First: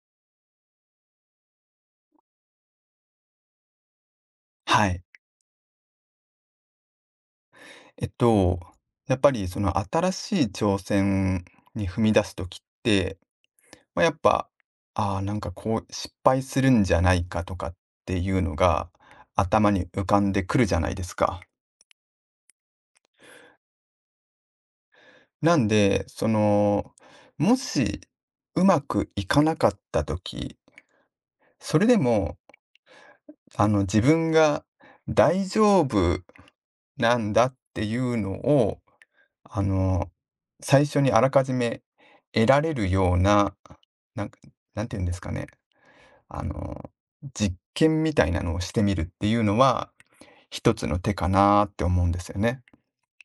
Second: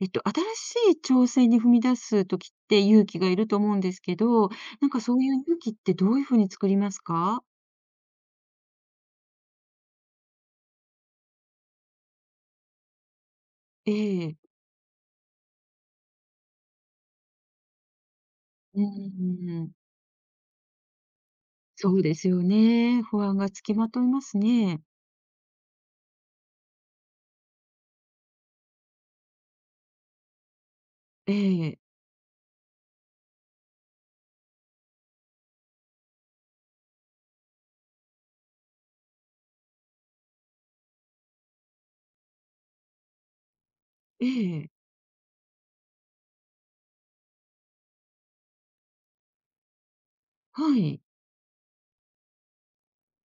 新しい挑戦に踏み出すときって勇気がいると思うんですけど、はなんかい。そういう勇気ってどういうふうに作りますか？えっと、やっぱりその新しい挑戦に踏み出すときって、えまあ、やっえ。ぱ、ああ、なんかこう失敗するんじゃないかとかっていうのうが頭ん。に浮かんでくるじゃないですか。そうですよね。不安がつきまといますね。なんで、その、もしうまくいかなかったときえそえ、れでも、自分が大丈夫なんだっていうのをあの、最初にあらかじめ得られるような、なえんか、え、なんて言うんですかね、あの、実験みたいなのをしてみるっていうのは、一はつのい。手かなって思うんですよね。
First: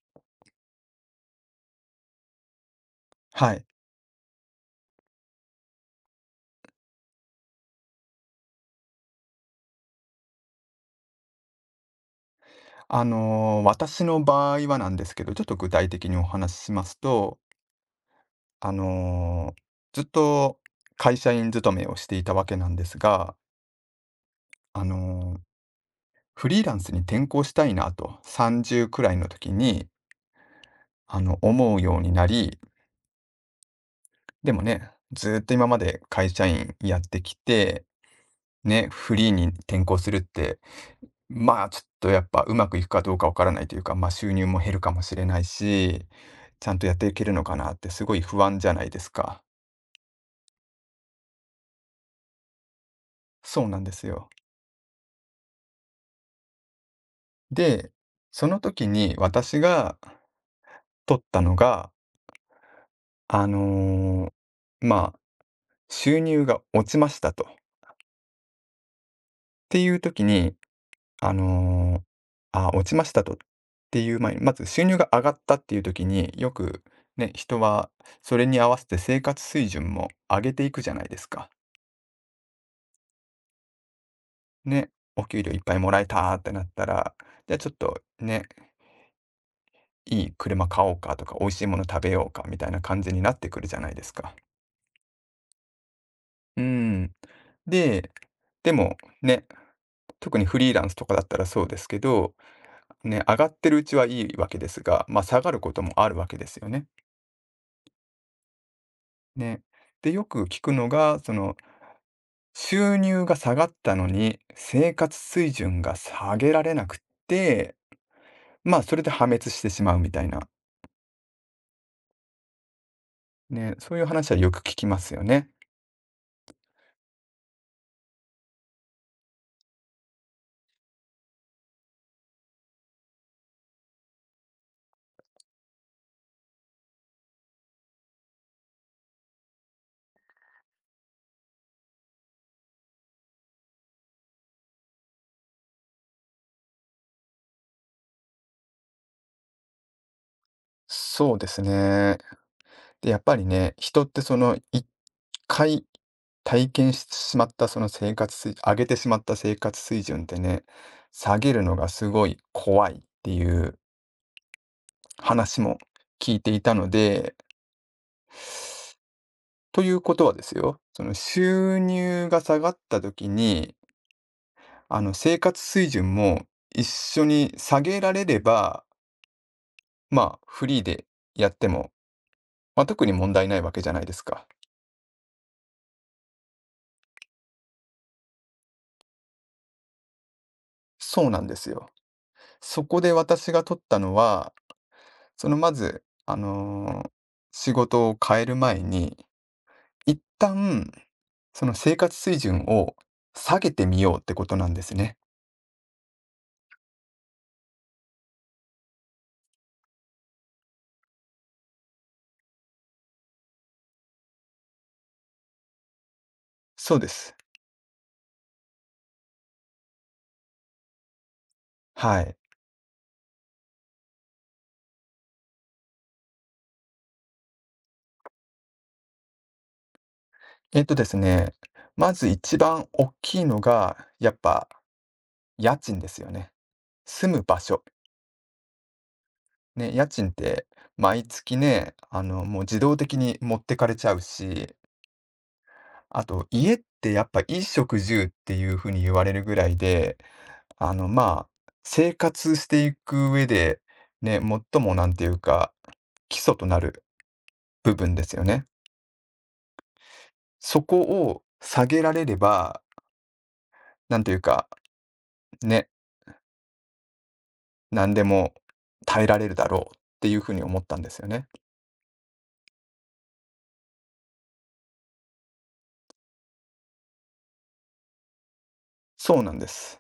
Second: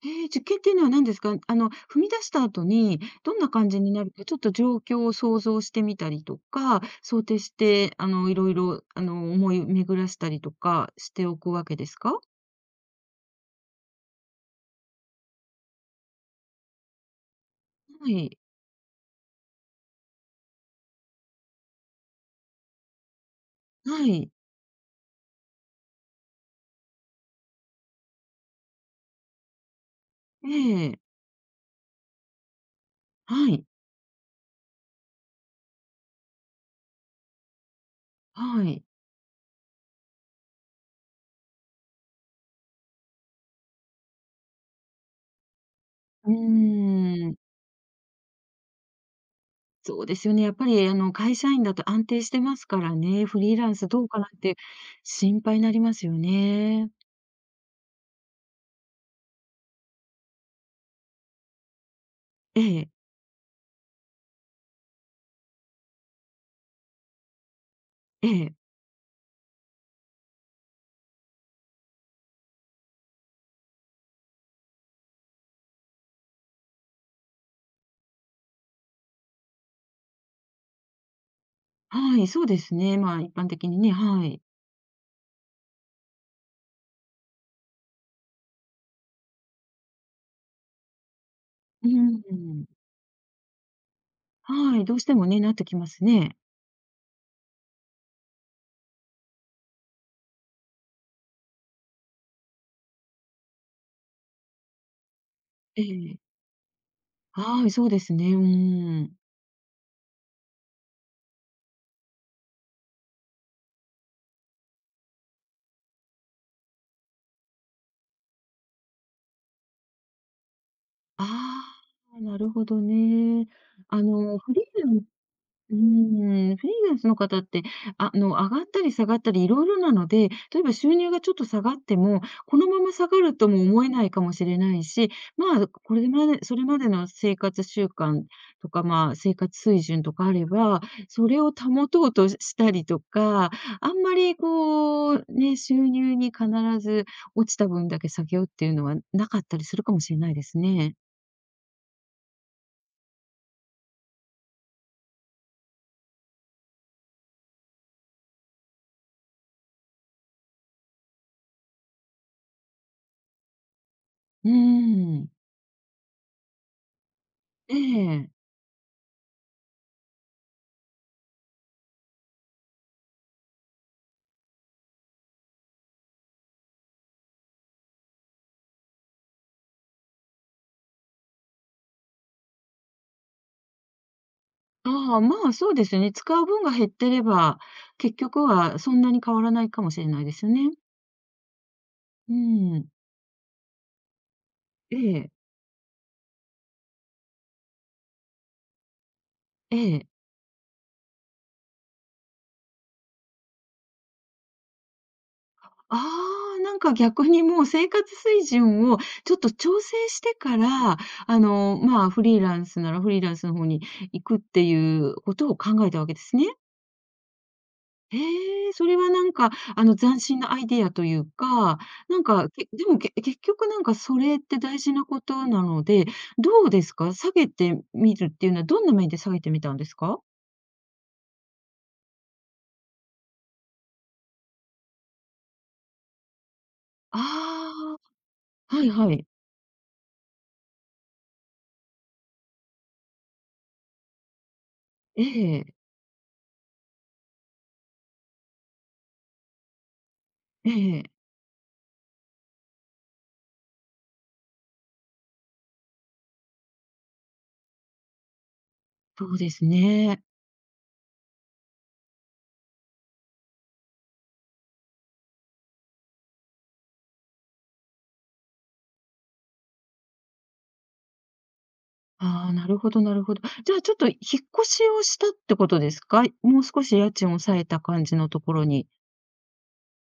ええ、実験っていうのは何ですか？踏み出した後にどんなはい。感じになるか、ちょっと状況を想像してみたりとか、想定して、いろいろ、思い巡らしたりとかしておくわけですか？私の場合はなんですけど、ちょっと具体的にお話ししますと、はい。あの、ずっと会社員勤めをしていたわけなんですが、はい。あの、フリーランスに転向したいなと、30くらいの時に、ええ。思うようになり、はい、でもね、ずーっと今まで会社員やってきて、はい。ね、フリーに転向するって、まあ、ちょっとやっぱうまくいくかどうかわからないというか、まあ、収入も減るかもしれないし、うちゃんとやっていけーるん、のかなってすごい不安じゃないですか。そうですよね。やっぱり会社員だと安定してますからね、フリーそうランなんスでどすうかなよ。って心配になりますよね。で、その時に私が取ったのが、ええ、あの、まあ、収入が落ちましたと。っええ、ていう時にあの、落ちましたとっていう前に、まず収入が上がったっていう時に、よくね、人はそれに合わせて生活水準も上げていくじゃないですか。はい、そうですね。まあ、一般的にね、はい。ね、お給料いっぱいもらえたってなったら、じゃあちょっとね、いい車買おうかとか、美味しいものう食べーようかみん、たいな感じになってくるじゃないですか。はい、どうしてもね、なってきますね。うーん。で、でもね、特にフリーランスとかだったらそうですけど、ね、上がってるうちはいいわけですが、まあ、下がることえもあるえ、わけですよね。はい、そうですね。うーん。ね。で、よく聞くのが、その、収入が下がったのに、生活水準が下げられなくって、まあ、それで破滅してしまうみたいな。ああ、なるほどね。ね、そういあう話はの、よフくリー聞きラまンすよね。フリーランスの方って、上がったり下がったりいろいろなので、例えば収入がちょっと下がっても、このまま下がるとも思えないかもしれないし、まあ、これまで、それまでの生活習慣とか、まあ、生活水準とかあれば、それを保とうとしたりとか、あんまりこう、ね、収入に必ず落ちた分だけ下げようっていうのはなかったりするかもしれないですね。そうですね。で、やっぱりね、人ってその、1回体験してしまったその生活水上げてしまった生活水準ってね、下げるのがすごい怖いっていううーん。話も聞いていたのでええ。ということはですよ、その収入が下がった時に、生活水準も一緒に下げられれば、まあ、フリーでやっても、まあ、特に問題ないわけじゃないですか。ああ、まあ、そうですよね。使う分が減ってれば、結局はそんなに変わらないかもしれないですよね。そうなんですよ。うそん。こで私が取ったのは、ええ、そのまず、仕事を変える前に、ええ。一旦、その生活水準を下げてみようってことなんですね。ああ、なんか逆にもう生活水準をちょっと調整してから、まあ、フリーランスならフリーランスの方に行くっていうことを考えたわけですね。そうです。へえ、それはなんか、斬新なアイディアというか、なはんい。か、でも、結局なんかそれって大事なことなので、どうですか？下げてみるっていうのはどんな面で下げてみたんですか？えっとですね、まず一番大きいのが、やっぱ家賃ですよね。あ住む場所。あ、はいはい。ね、家賃って毎月ね、もう自動的に持ってかれちゃうし、ええ、あと家ってやっぱ衣食住っていう風に言われるぐらいで、ええ、生活していく上で、ね、最もなんていうか、基礎となる部分ですよね。そうですね。そこを下げられれば、なんていうか、ね何でも耐えられるだろうっていう風に思ったんですよね。ああ、なるほどなるほど。じゃあちょっと引っ越しをしたってことですか？もう少し家賃を抑えた感じのところに。そうなんです。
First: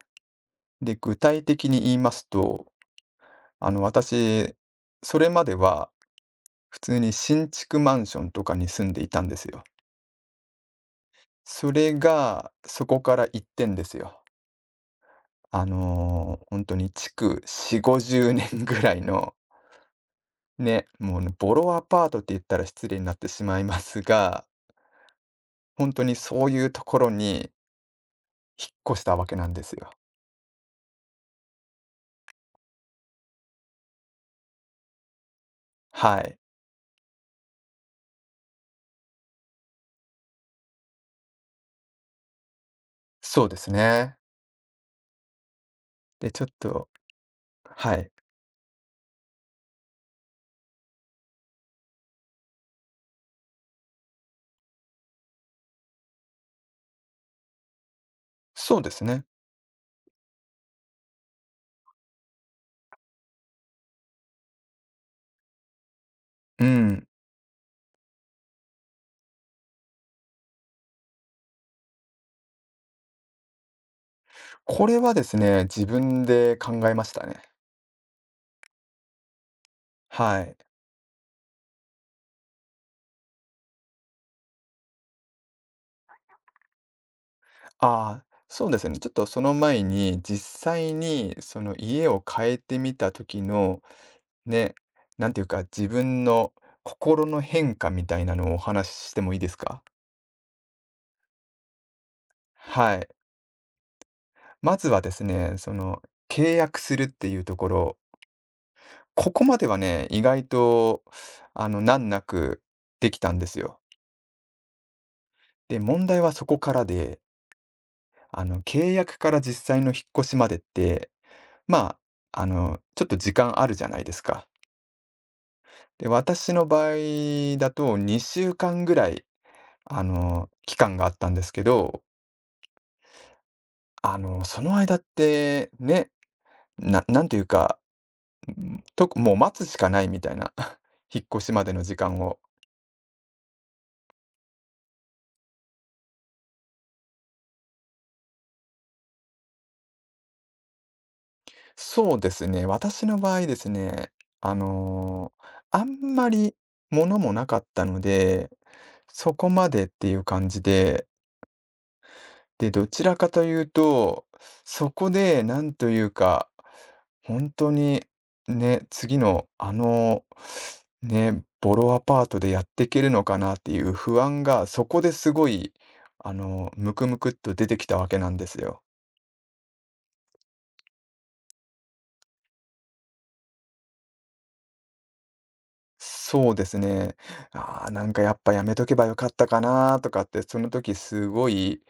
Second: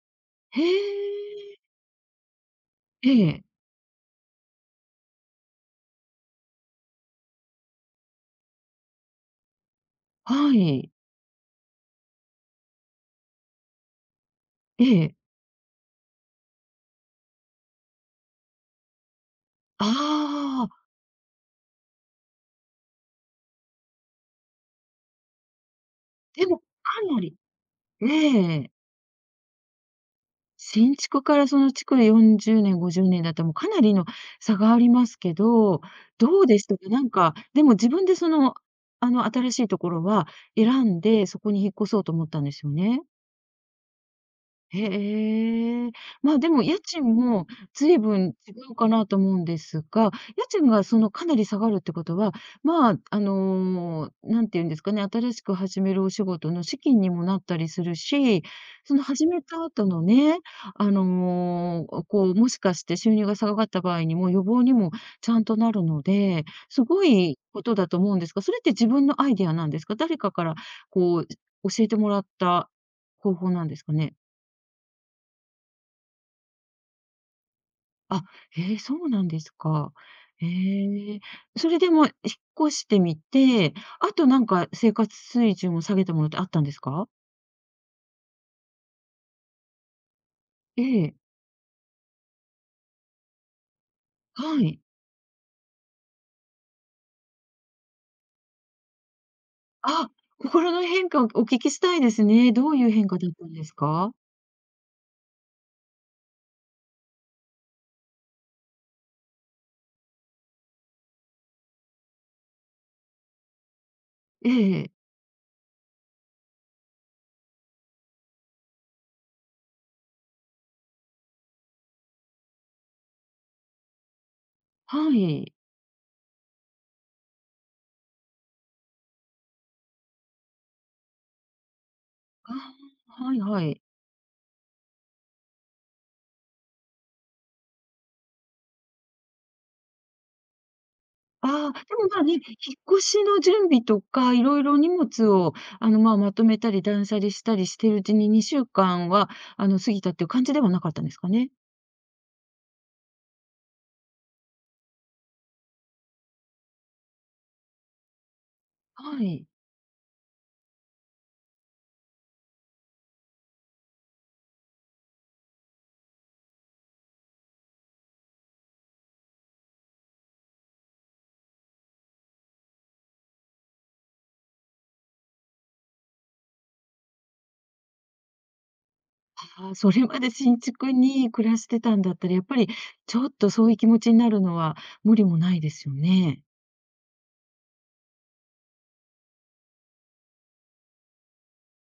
へで、具体え、的に言いますと、ええ、私、それまでは普通に新築マンションとかに住んでいたんですよ。はい、それが、そこから一転ですよ。ええ。本当に築4、50年ぐらいの、ああ、ね、もうね、ボロアパートって言ったら失礼になってしまいますが、本当にそでうも、いかうところなりにえ引え、っ越したわけなんですよ。新築からその築40年、50年だったら、もうかなりの差がありますけど、はい。どうでしたか？なんか、でも自分で新しいところは選んで、そこに引っ越そうと思ったんですよね？そうですね。へえ。で、ま、ちょっでも家と賃もは随い。分違うかなと思うんですが、家賃がかなり下がるってことは、まあ、何て言うんですかね、新しく始めるお仕事の資金にもなったりするし、そうでそすのね。始めた後のね、もしかして収入が下がった場合にも予防にもちゃんとなるので、うすごん。いことだと思うんですが、それって自分のアイデアなんですか？誰かからこう、教えてもらった方法なんですかね？これはですね、自分で考えましたね。あ、へえ、そうなんですか。はへい。え。それでも、引っ越してみて、あとなんか生活水準を下げたものってあったんですか？ああ、そうですね。ちょっとその前に、実え際え、にその家を変えてみた時の、はね、い。なんていうか、自分の心の変化みたいなのをお話ししてもいいですか？あ、心の変化をお聞きしたいですね。どういうはい。変化だったんですか？まずはですね、その契約するっていうところ、ここまではね、意外と難なくできたんですよ。ええ、で、問題はそこからで契約から実際の引っ越しまでって、まちょっと時間あるじゃないですか。はい。で、私の場合だと2週間ぐらい、期間があったんですけど、ああ、はいはい。その間ってね、なんていうか、もう待つしかないみたいな、引っ越しまあであ、の時でも間まあね、を。引っ越しの準備とか、いろいろ荷物をまあ、まとめたり断捨離したりしてるうちに2週間は、過ぎたっていう感じではなかったんですかね？そうですね、私の場合ですね、あの、あんまり物もなかったので、はそい。こまでっていう感じで、で、どちらかというと、そこでなんというか、本当にね、次のね、ボロアパートでやっていけるのかなっていう不安が、そこですごい、ムクムクっと出てきたわけなんですよ。あ、それまで新築に暮らしてたんだったら、やっぱりちょっとそういう気持ちになるのは無理もないですよね。そうですね。ああ、なんかやっぱやめとけばよかったかなとかって、その時すごい、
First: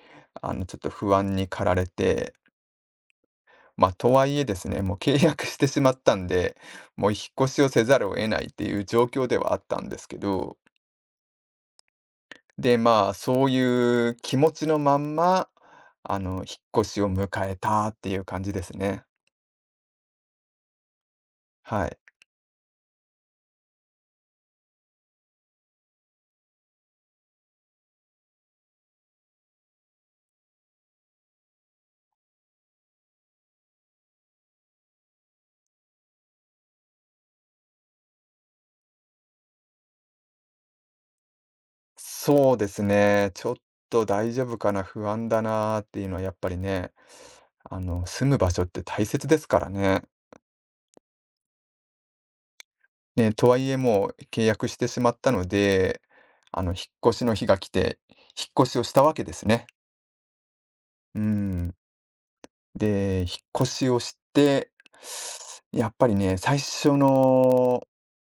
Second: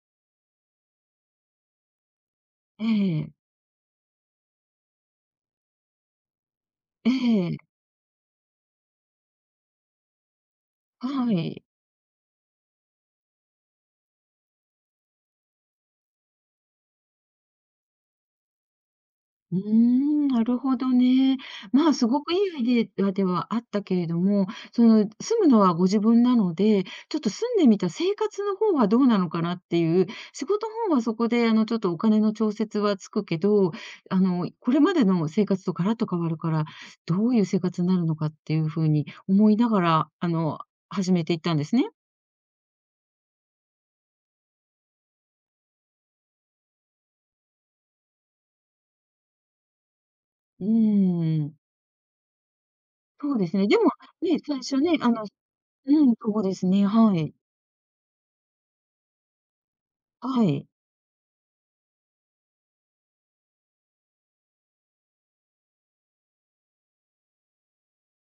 ちょっと不安に駆られてええ、まあ、とはいえですね、もう契約してしまったんで、もえう引っ越え、しをせざるを得ないっていう状況ではあったんですけど、はい。で、まあ、そういう気持ちのまんま、引っ越しを迎えたっていう感じですね。うーん、なるほどね。はまあ、い。すごくいいアイデアではあったけれども、住むのはご自分なので、ちょっと住んでみた生活の方はどうなのかなっていう、仕事の方はそこで、ちょっとお金の調節はつくけど、これまでの生活とガラッと変わるから、どういう生活になるのかっていうふうに思いながら、始めていったんですね。そうですね、ちょっと大丈夫かな、不安だなっていうのはやっぱりね、住む場所って大切ですからね。うーん。ね、そうでとはすね。いえでも、もうね、契最約し初てね、しまったので、うん、そうです引ね、っは越しのい。日が来て、引っ越しをしたわけですね。はい。うーん。で、引っ越しをして、やっぱりね、最初の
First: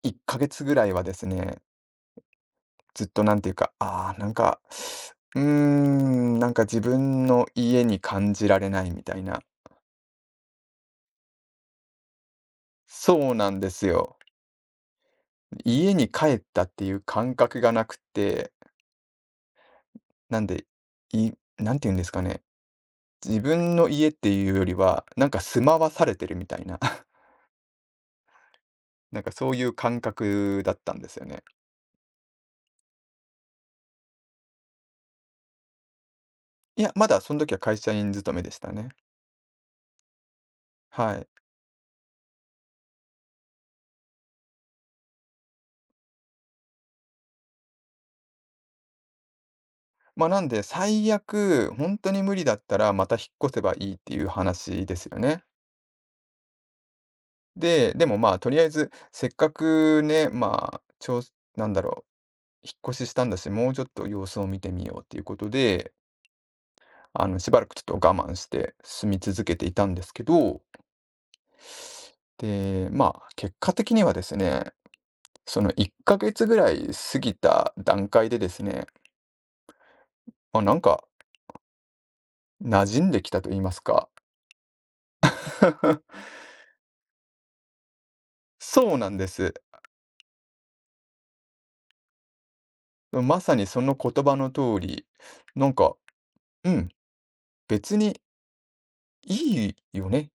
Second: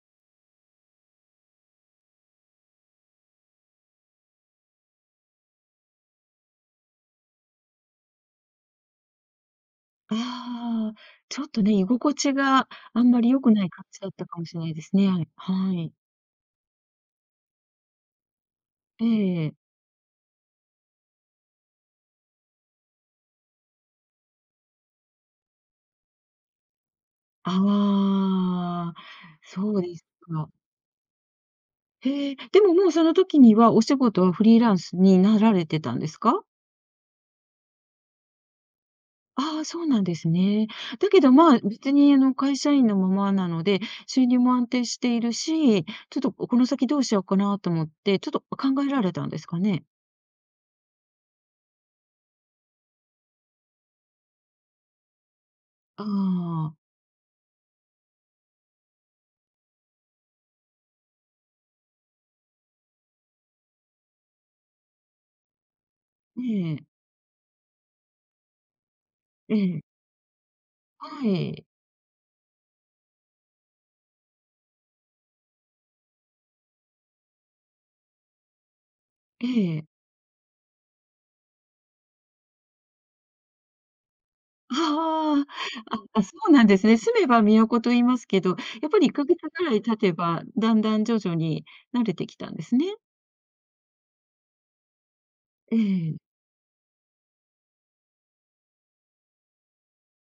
1ヶ月ぐらいはですね、ずっとなんていうか、なんか自分の家に感じられないみたいな。ああ、ちょっとね、居心地があんまりそう良なくんなでい感すじだっよ。たかもしれないですね。はい。家に帰ったっていう感覚がなくて、ええ。なんで、いなんていうんですかね。自分の家っていうよりは、なんか住まわされてるみたいな、ああ、なんかそういうそうで感すか。覚だったんですよね。へえ、でももうその時にはお仕事はフリーランスになられてたんですか？いや、まだその時は会社員勤めでしたね。ああ、そうなんですね。だはけい。ど、まあ、別に会社員のままなので、収入も安定しているし、ちょっとこの先どうしようかなと思って、ちょっと考えられたんですかね？まあ、なんで、最悪、本当に無理だったら、また引っ越せばいいっていう話ですよね。ああ、でも、まあ、とりあえず、せっかくね、なんだろう、引っ越ししたんだし、もうちょっと様子を見てみようっていうことで、ええ、しばらくちょっと我慢して住み続えけていえ、たんですけど、はい、で、まあ、結果的にはですね、その1ヶ月ぐらい過ぎた段階でですね、ええ。まあ、なんか馴染んできたと言いますか。ああ、あ、あ、そうなんですね。住めば都と言いますけど、やっそうぱりな1んでヶ月す。ぐらい経てば、だんだん徐々に慣れてきたんですね。まさにその言葉の通り、なんえか、え。うん、別にいいよね。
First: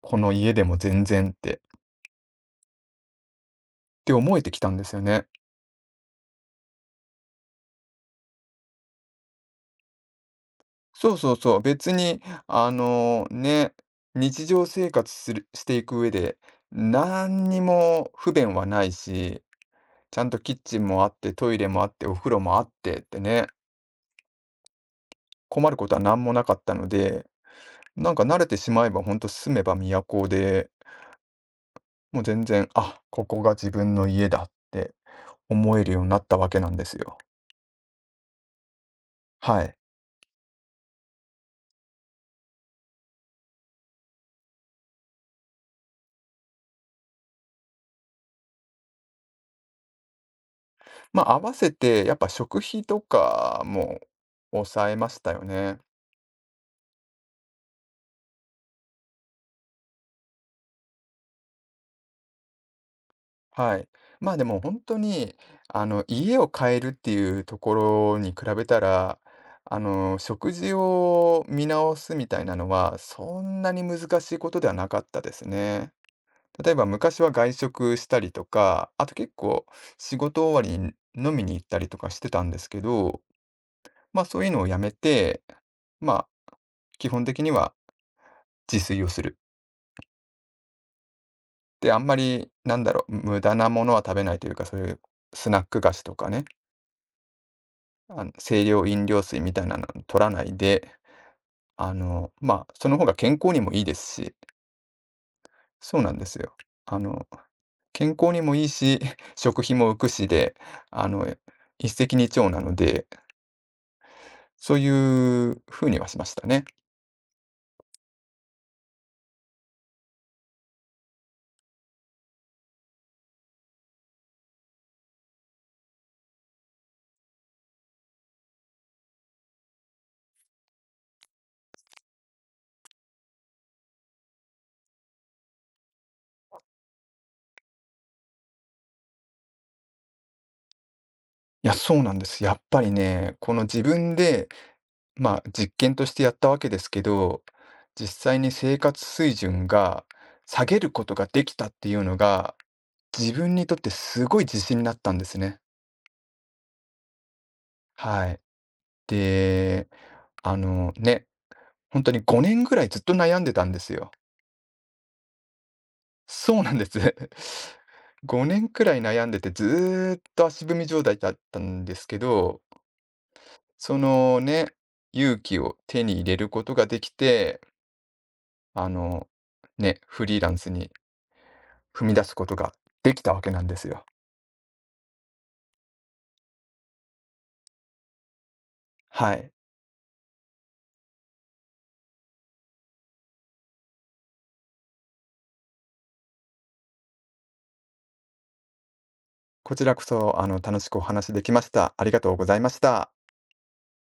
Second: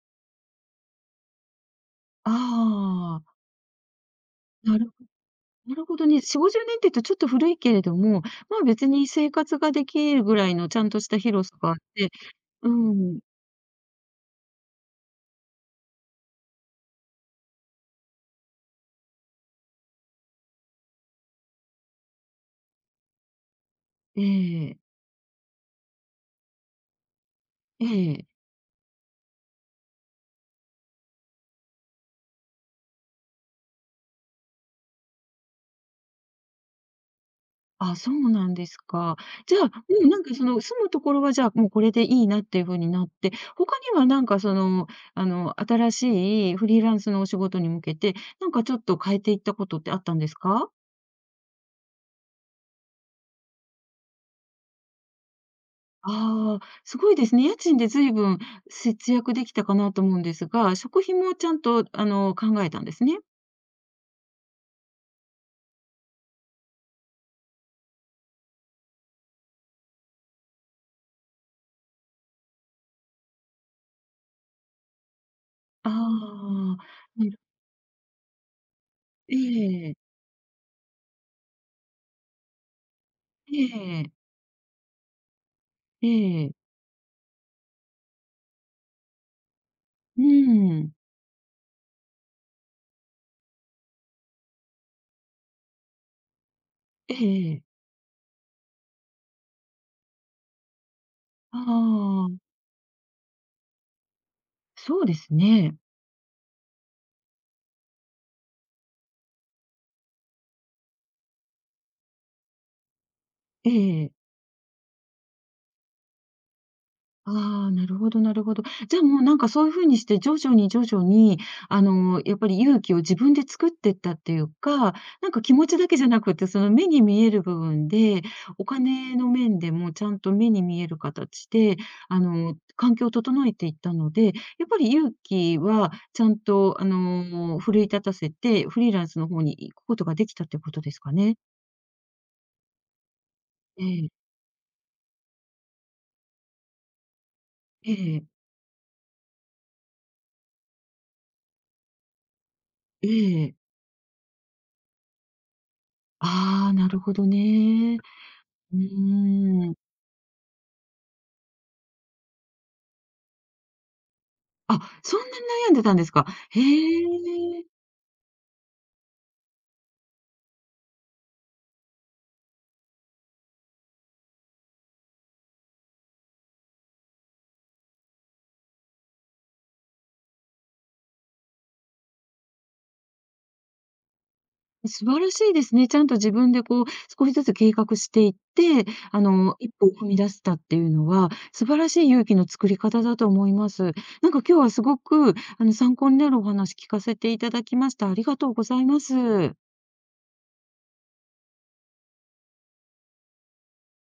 この家でも全然って、っああ、て思えてきたんなでるすよね。なるほどね。40、50年っていうとちょっと古いけれども、まあ、別に生活ができるぐらいのちゃんとしそたうそう広さそう、があっ別てに、あうん、のね、日常生活する、していく上で、何にも不便はないし、ちゃんとキッチンもあって、トイレもあって、お風呂もあってってね、ええ、困ることは何もなかったので、えなんかえ。慣れてしまえば、ほんと住めば都で、もう全然、あ、ここが自分の家だって思えるようになったわけなんですよ。あ、そうなんですか。じゃはあ、もい。うんなんかその住むところはじゃあ、もうこれでいいなっていうふうになって、他にはなんかその、新しいフリーランスのお仕事に向けて、なんかちょっと変えていったことってあったんですか？まあ、合わせてやっぱ食費とかも抑えましたよね。ああ、すごいですね。家賃で随分節約できたかなと思うんですが、食費もちゃんと考えたんですね。はい。まあ、でも本当に、家を変えるっていうところに比べたら、食事を見直すみたいなのは、そんなに難しいことではなかったですあね。例えあ、ば昔なはる外食したりとか、あと結え構え、仕事終わりに飲みに行ったりとかしてたんですけどええ、まあ、そういうのをやめて、えまあ、え、基本的には自炊をする。うーん、で、あんまり、なんだろう、無駄なものは食べないというか、そういうスナック菓子とかね、ええ、ええ、うん、ええ、清涼飲料水みたいなの取らないで、ああ、その方が健康にもいいですし、そうですね。そうなんですよ。あの、健康にもいいし、食費も浮くしで、あの、一石二鳥なので、ええ。そういう風にはしましたね。ああ、なるほどなるほど。じゃあ、もう、なんか、そういう風にして徐々に徐々に、やっぱり勇気を自分で作ってったっていうか、なんか、気持ちだけじゃなくて、目に見える部分で、お金の面でもちゃんと目に見える形で、環境を整えていったので、やっぱり勇気はちゃんと、奮い立たせて、フリーランスの方に行くことができたってことですかね？いや、そうなんです。やっぱりね、この自ええ、分でまあ、実験としてやったわけですけど、え実え、際に生活水準が下げることができたっていうのが、え自分え。にとってすごい自信になったんですね。ああ、なるほどね。はい。うーん。で、あのね、本当に5年ぐらいずっと悩んでたんですよ。あ、そんなに悩んでたんですか。そへうなんです。え、5年くらい悩んでて、ずーっと足踏み状態だったんですけど、そのね、勇気を手に入れることができて、あの、ね、フリーランスに踏み出すことができたわけなんですよ。素晴らしいですね。ちゃんと自分でこう、少しずつ計画していって、はい。一歩を踏み出したっていうのは、素晴らしい勇気の作り方だと思います。なんか今日はすごく、参考になるお話聞かせていただきました。ありがとうございます。こちらこそ、楽しくお話できました。ありがとうございました。